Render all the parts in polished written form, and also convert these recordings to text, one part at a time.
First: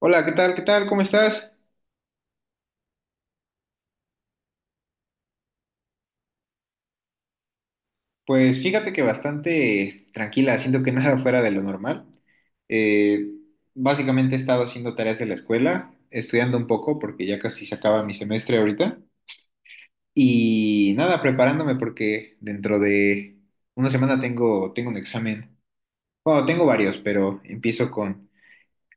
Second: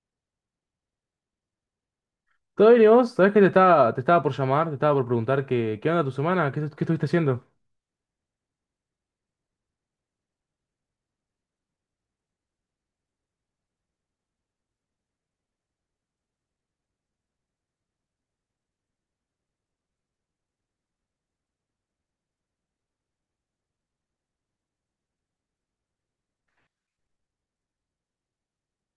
Hola, ¿qué tal? ¿Qué tal? ¿Cómo estás? ¿Todo bien y vos? ¿Sabés que te estaba por llamar? Te estaba por preguntar qué onda tu semana, qué estuviste haciendo. Pues fíjate que bastante tranquila, siento que nada fuera de lo normal. Eh, Básicamente he estado haciendo tareas de la escuela, estudiando un poco porque ya casi se acaba mi semestre ahorita. Y nada, preparándome porque dentro de una semana tengo un examen. Bueno, tengo varios, pero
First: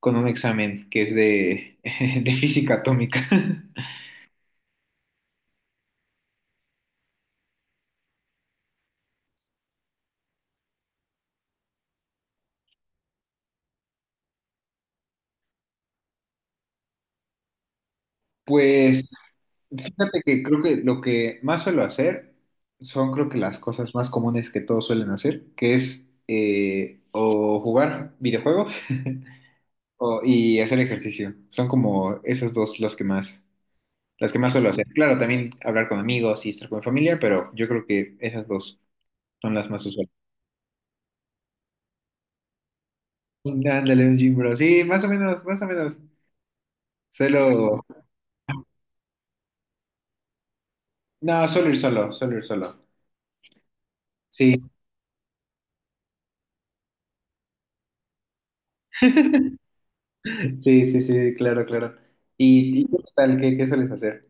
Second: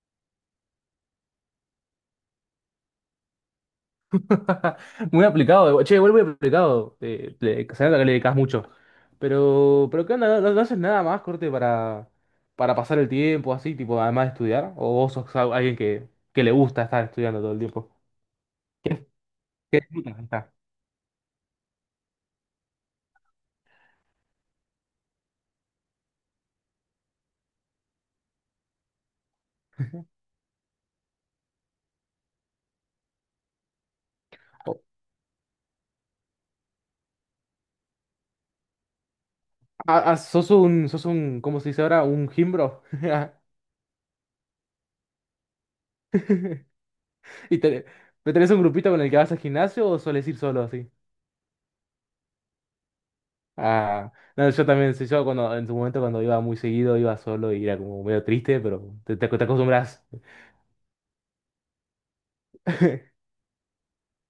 con un examen que es de física atómica. Muy aplicado, eh. Che, igual muy aplicado. Se nota que le dedicas mucho. Pero ¿qué onda? ¿ No haces nada más, corte, para pasar el tiempo así, tipo, ¿además de estudiar? ¿O vos sos alguien que le gusta estar estudiando todo el tiempo? ¿Qué, Pues qué disfrutas fíjate de que estar? creo que lo que más suelo hacer son creo que las cosas más comunes que todos suelen hacer, que es o jugar videojuegos y hacer ejercicio. Son como esas dos las que más suelo O- hacer. Claro, también hablar con amigos y estar con mi familia, pero yo creo que esas dos son las más usuales. ¿Sos un, cómo se dice ahora? Un gimbro. Ándale, un gym bro. Sí, más o menos, más o menos. ¿Y Suelo, tenés un grupito con el que vas al gimnasio o sueles ir solo así? no, suelo ir solo, suelo ir solo. Ah, no, Sí, yo también, sí, yo cuando, en su momento cuando iba muy seguido, iba solo y era como medio triste, pero te acostumbras. sí, sí, sí, claro, claro. Y qué tal? ¿Qué, qué sueles hacer?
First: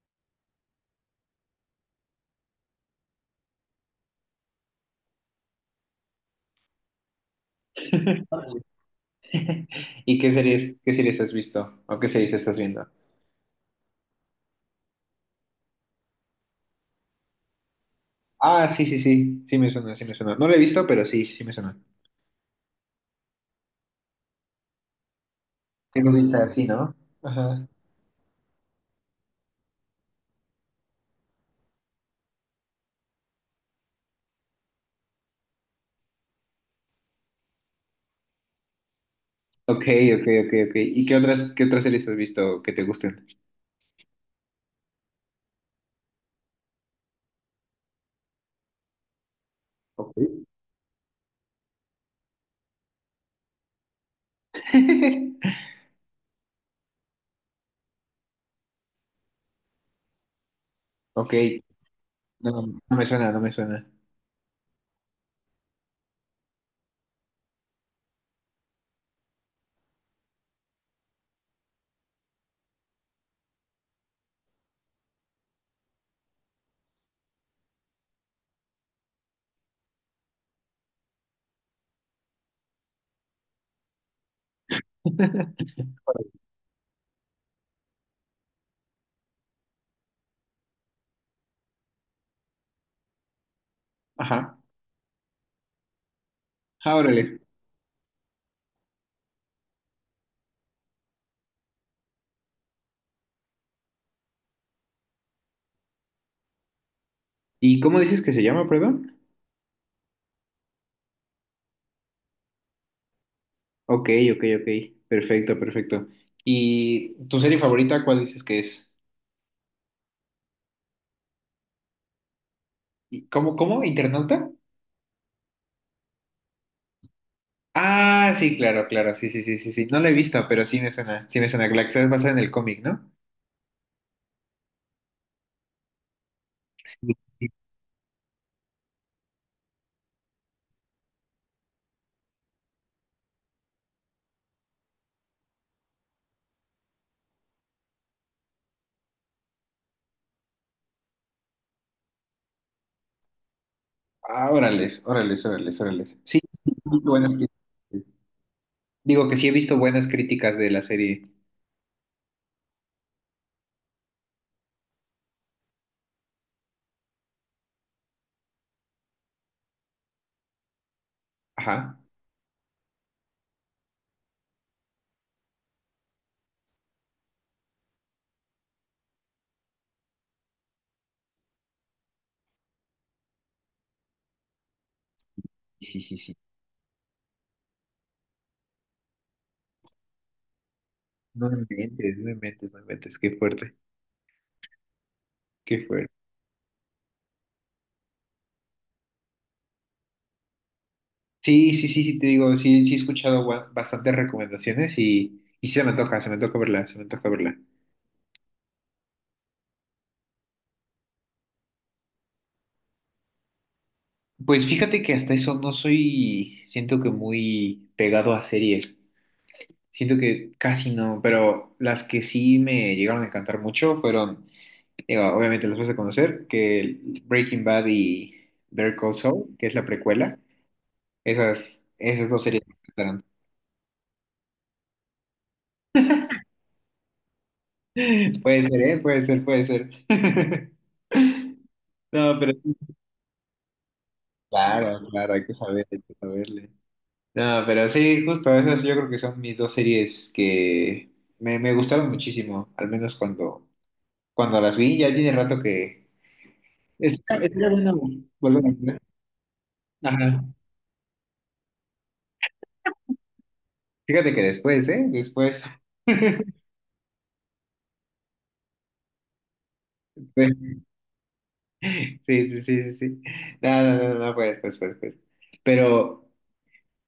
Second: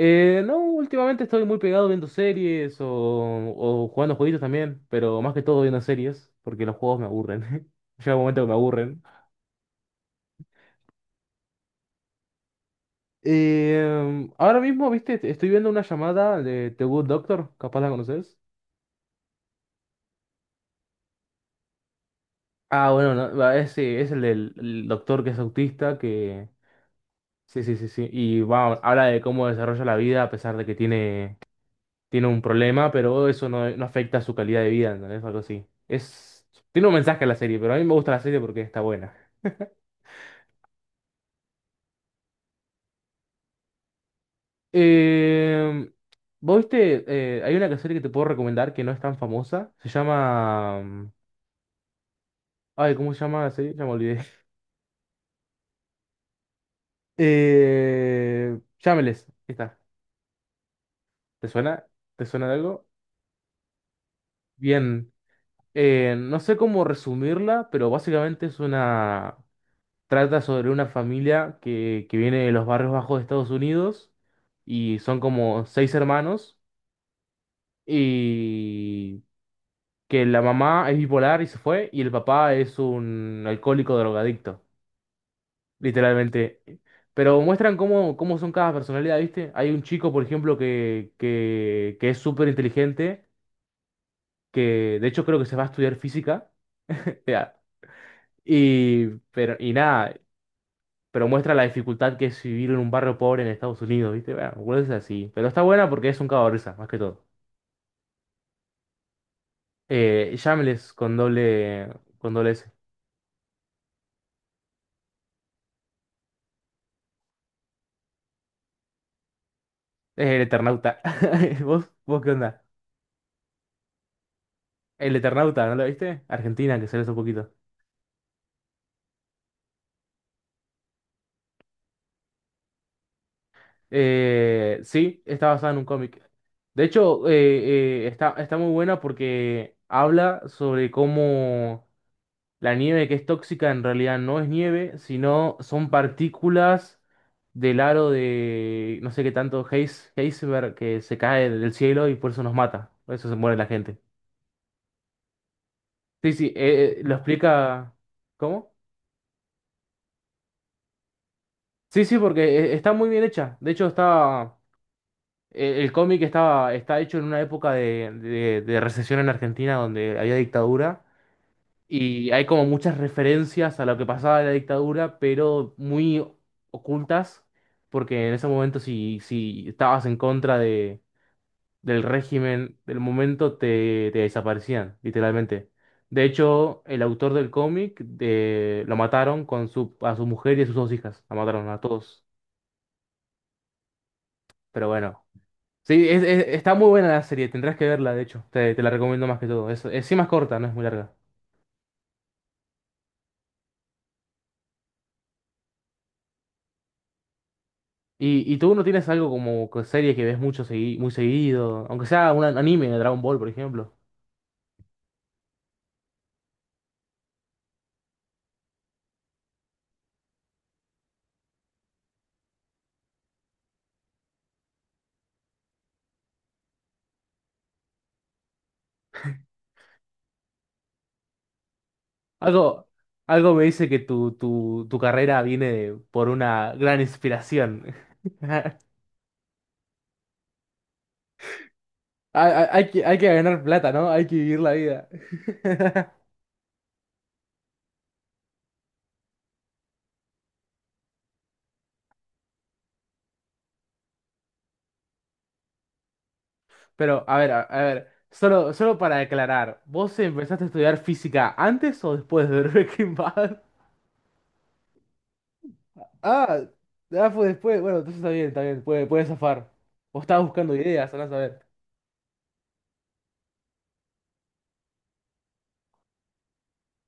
No, últimamente estoy muy pegado viendo series o jugando jueguitos también, pero más que todo viendo series, porque los juegos me aburren. Llega un momento que me aburren. ¿Y qué series has visto? ¿O qué series estás viendo? Ahora mismo, viste, estoy viendo una llamada de The Good Doctor, capaz la conoces. Ah, sí, sí, sí, sí me suena, sí me suena. No lo he visto, pero sí, sí me suena. Ah, bueno, no, va, ese es el del el doctor que es autista, Sí lo viste que... así, ¿no? Ajá. Sí. Y va, habla de cómo desarrolla la vida a pesar de que tiene un problema, pero eso no afecta a su calidad de vida, ¿entendés? Algo así. Es, tiene un mensaje a la serie, pero a mí me gusta la serie porque está buena. Ok, ok, ok, ok. ¿Y qué otras series has visto que te gusten? Eh, ¿Vos viste? Hay una serie que te puedo recomendar que no es tan famosa. Se Ok. llama... ay, ¿cómo se llama la serie? Ya me olvidé. Shameless. Ahí está. Ok, ¿Te suena? ¿Te suena de no, algo? no me suena, no me suena. Bien. No sé cómo resumirla, pero básicamente es una... Trata sobre una familia que viene de los barrios bajos de Estados Unidos y son como seis hermanos y que la mamá es bipolar y se fue y el papá es un alcohólico drogadicto, literalmente. Pero muestran cómo son cada personalidad, ¿viste? Hay un chico, por ejemplo, que es súper inteligente, Ajá. que de hecho creo que se va a estudiar física. Ah, o órale. Y, pero, y Nada, pero muestra la dificultad que es vivir en un barrio pobre en Estados Unidos, ¿viste? Bueno, Will es así, pero está buena porque es un cago de risa, más que todo. ¿Y cómo dices que se llama, perdón? Shameless con doble S. Ok, ok, ok. Perfecto, perfecto. ¿Y tu serie favorita, cuál dices que es? Es el Eternauta. ¿Vos qué onda? ¿Y cómo, cómo? ¿Internauta? El Eternauta, ¿no lo viste? Argentina, que sale hace poquito. Ah, sí, claro, claro. Sí, sí, sí, sí, sí. No la he visto, pero sí me suena. Sí me suena. La que está basada en el cómic, ¿no? Sí, está basada en un cómic. De Sí, hecho, sí. Está muy buena porque habla sobre cómo la nieve que es tóxica en realidad no es nieve, sino son partículas del aro de no sé qué tanto Heisenberg que se cae del cielo y por eso nos mata. Por eso se muere la gente. Ah, órales, órales, órales, órales. Sí, Sí, sí, sí, sí, he visto lo buenas explica. críticas. ¿Cómo? Digo que sí he visto buenas críticas de la serie. Sí, sí, porque está muy bien hecha. De hecho, está. El cómic está hecho en una época de recesión en Argentina donde había dictadura. Ajá. Y hay como muchas referencias a lo que pasaba en la dictadura, pero muy ocultas, porque en ese momento si estabas en contra del régimen del momento, te desaparecían, literalmente. Sí, sí, De sí. hecho, el autor del cómic lo mataron con su, a su mujer y a sus dos hijas, la No me mataron a inventes, no todos. me inventes, no me inventes. Qué fuerte, Pero bueno, qué sí, fuerte. Está muy buena la serie, tendrás que verla, de hecho, te la recomiendo más que todo. Es sí más corta, no es muy larga. Sí, sí, sí, sí, te digo, sí, sí he escuchado bastantes recomendaciones y sí se me antoja verla, se me antoja verla. Y tú no tienes algo como serie que ves mucho muy seguido? Aunque sea un anime de Dragon Ball, por ejemplo. Pues fíjate que hasta eso no soy, siento que muy pegado a series. Siento que casi no, pero las que sí me llegaron a encantar mucho fueron, digo, obviamente las vas a conocer, que Breaking Bad y Better Call Saul, que es la precuela, esas, esas dos series me Algo, encantaron. algo me dice que tu carrera viene por una gran inspiración. Puede ser, ¿eh? Puede ser, puede ser. No, pero Hay que ganar plata, ¿no? Hay que vivir la claro, vida. claro, hay que saber, hay que saberle. No, pero sí, justo esas yo creo que son mis dos series que me gustaron muchísimo, al menos cuando las vi, ya tiene rato que... Pero, a ver, está a bueno ver, volver a verla. solo para aclarar, ¿vos Ajá. empezaste a estudiar física antes o después de ver Breaking Bad? Fíjate que después, ¿eh? Después. Ah, Fue después. Bueno, entonces está bien, puede zafar. Vos estabas buscando ideas, andás a ver. Sí, sí, sí, sí, sí. No, no, no, no, pues, pues, pues, pues. Pero...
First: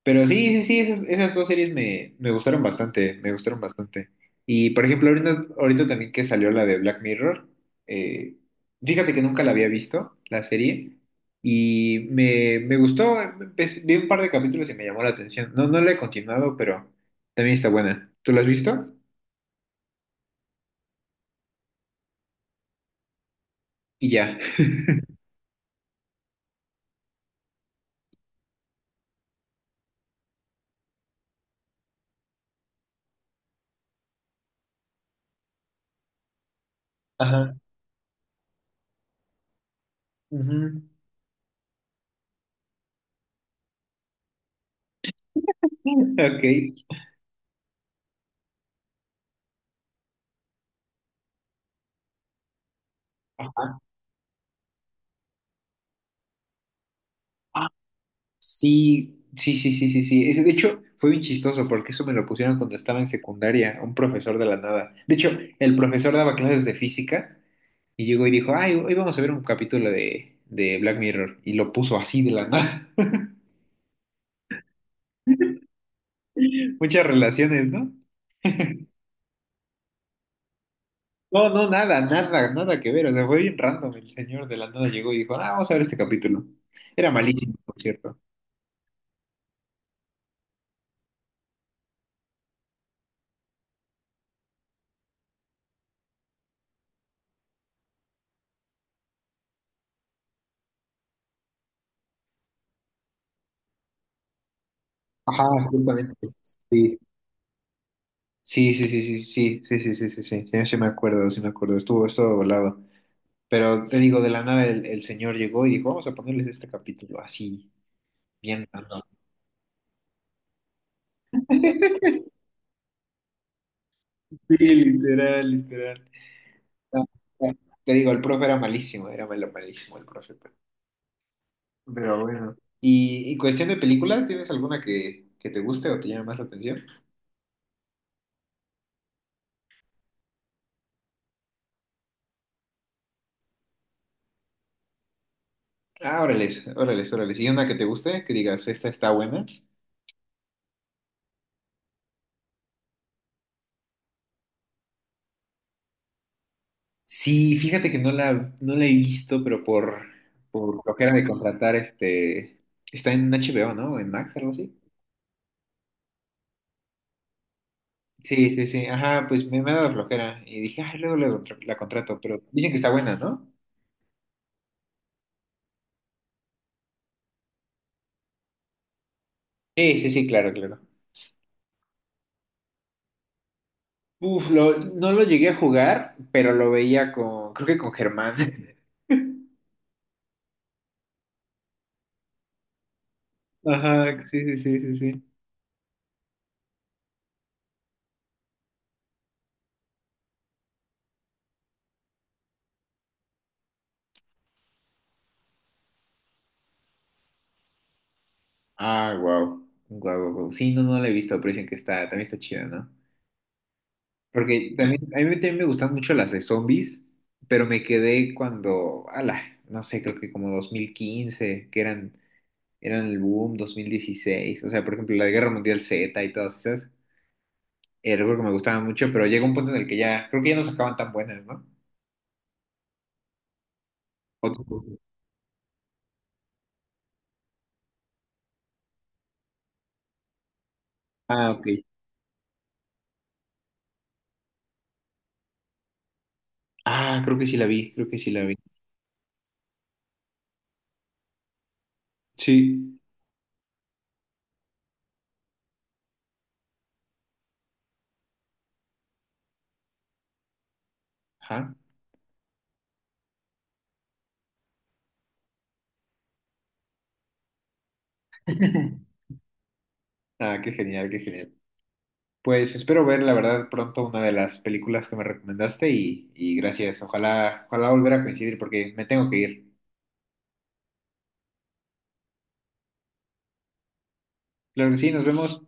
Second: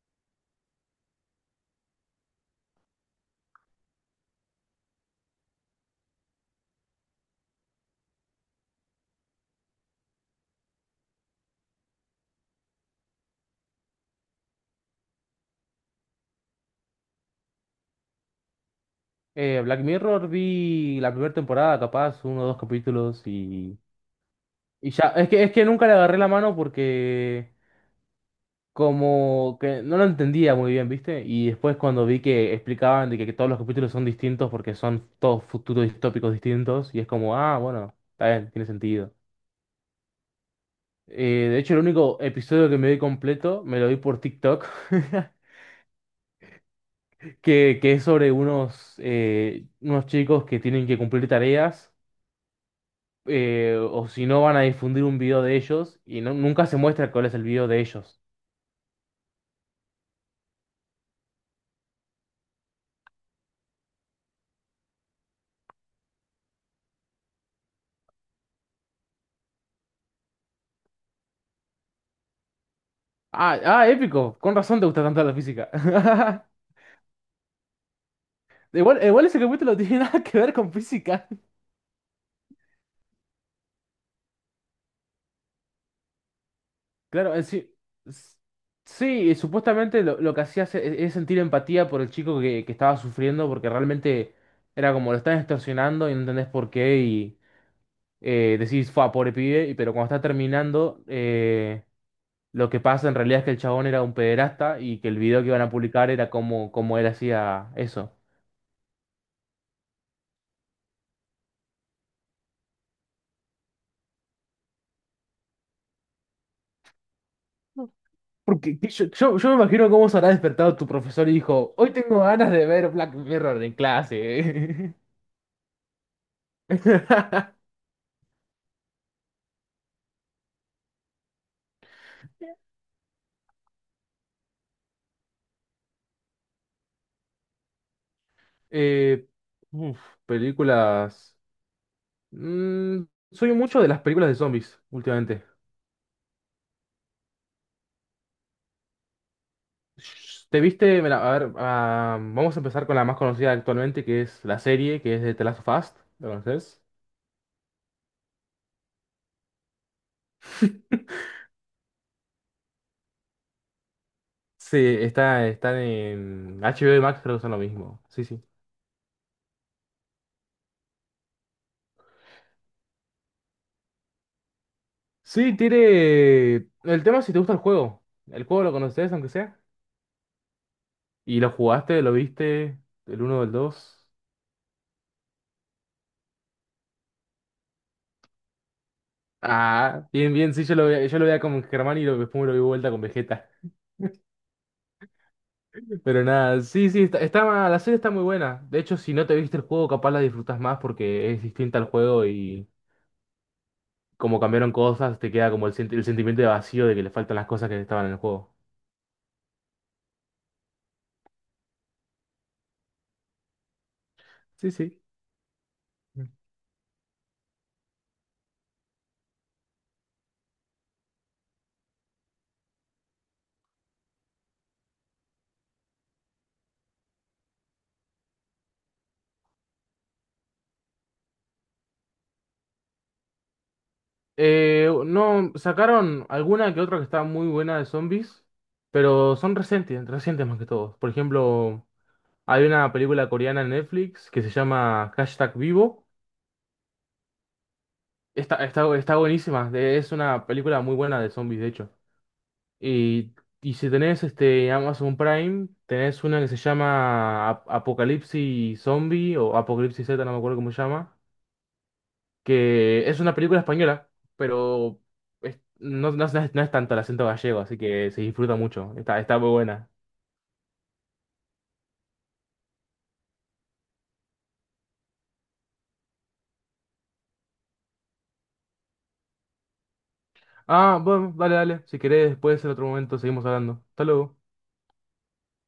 Pero sí, sí, sí, esas, esas dos series me gustaron bastante, me gustaron bastante. Y por ejemplo, ahorita, ahorita también que salió la de Black Mirror, eh, fíjate que nunca la había visto, la serie, y me gustó, vi un par de capítulos y me llamó la atención. No, no la he continuado, pero también está buena. ¿Tú la has visto? Black Mirror vi la primera temporada, capaz, uno o dos capítulos Y ya. y ya. Es que nunca le agarré la mano porque como que no lo entendía muy bien, ¿viste? Y después cuando vi que explicaban de que todos los capítulos son distintos porque son todos futuros distópicos distintos y es como, Ajá. ah, bueno, está bien, tiene sentido. Ujú. De hecho, el único episodio que me vi completo me lo vi por TikTok, que es sobre unos, unos chicos que tienen que cumplir tareas o si no van a difundir un video de ellos y nunca se muestra cuál es el Ok. video de ellos. Sí, sí, sí, sí, sí, sí. Ese, de hecho, fue bien chistoso porque eso me lo pusieron cuando estaba en secundaria, un profesor de la nada. De hecho, el profesor daba clases de física y llegó y dijo, ay, hoy vamos a ver un capítulo de Black Mirror. Y lo puso así de la nada. Épico. Con razón te gusta tanto la física. Muchas relaciones, ¿no? Igual ese capítulo no tiene nada que ver con física. No, no, nada, nada, nada que ver. O sea, fue bien random. El señor de la nada llegó y dijo, ah, vamos a ver este capítulo. Era Claro, en malísimo, sí. por cierto. s- Sí, supuestamente lo que hacía es sentir empatía por el chico que estaba sufriendo porque realmente era como lo están extorsionando y no entendés por qué y decís, fa, pobre pibe, pero cuando está terminando... Lo que pasa en realidad es que el chabón era un pederasta y que el video Ajá, que iban a publicar justamente. era como, como Sí. él hacía eso. Sí, sí, sí, sí, sí, sí, sí, sí, sí, sí, sí, sí me acuerdo, estuvo, estuvo volado. Pero te digo, de la nada el señor llegó y dijo, vamos a ponerles este capítulo así, bien random. Yo me imagino cómo se habrá despertado tu profesor y dijo, hoy tengo ganas de ver Black Mirror en Sí, clase. literal, literal. Ah, ah, te digo, el profe era malísimo, era malo, malísimo el profe. Pero bueno. Y cuestión de películas? ¿Tienes alguna que te guste o te llame más la atención? Eh, uf, Películas... Mm, soy mucho de las películas de zombies últimamente. Ah, órales, órales, órales. ¿Y una que te guste? Que digas, esta está buena. ¿Te viste? Mira, a ver, ah, vamos a empezar con la más conocida actualmente, que es la serie, que es de The Last of Us. ¿La conoces? Sí, fíjate que no la, no la he visto, por flojera de contratar, este, está en HBO, ¿no? En Max, algo así. Sí, está, están en HBO y Max, creo que son lo mismo. Sí, sí. Sí, sí, sí. Ajá, pues me ha dado flojera. Y dije, ay, luego la contrato, pero dicen que está buena, ¿no? Sí, tiene. El tema es si te gusta el juego. El juego lo conoces, aunque sea. Sí, sí, sí, claro, claro. Y lo jugaste, lo viste. El uno o el 2. Uf, no lo llegué a jugar, pero lo veía con, creo que con Germán. Ah, bien, bien. Sí, yo lo veía con Germán después me lo vi vuelta con Vegeta. Ajá, sí, sí, sí, sí, sí. Pero nada, sí, sí. La serie está muy buena. De hecho, si no te viste el juego, capaz la disfrutas más porque es distinta al juego y como cambiaron cosas, te queda como el sentimiento de vacío de que le faltan las cosas que estaban en el juego. Ah, wow. Guau, guau, guau. Sí, no, no la he visto, pero dicen que está, también está chida, ¿no? Sí, Porque sí. también, a mí también me gustan mucho las de zombies, pero me quedé cuando, ala, no sé, creo que como 2015, que eran el boom 2016, o sea, por ejemplo, la de Guerra Mundial Z y todas esas, era algo que me gustaban mucho, pero llega un punto en el que ya, creo que ya no sacaban tan buenas, ¿no? O No, sacaron alguna que otra que está muy buena de zombies, pero son recientes más que todo. Por ah, ok. ejemplo, hay una película coreana en Netflix que se llama Hashtag Vivo. Ah, creo que sí la vi, creo que sí la vi. Está buenísima, es una película muy buena de zombies, de hecho. Sí. Y, y si tenés este Amazon Prime, tenés una que se llama Apocalipsis Zombie o Apocalipsis Z, no me acuerdo cómo se llama. Ajá. Que es una película española, pero no es tanto el acento gallego, así que se disfruta mucho. Está muy buena. Ah, qué genial, qué genial. Pues espero ver, la verdad, pronto una de las películas que me recomendaste y gracias. Ojalá, ojalá volver a coincidir porque me tengo que ir. Ah, bueno, dale, dale. Si querés, después en otro momento seguimos hablando. Hasta luego. Claro que sí, nos vemos.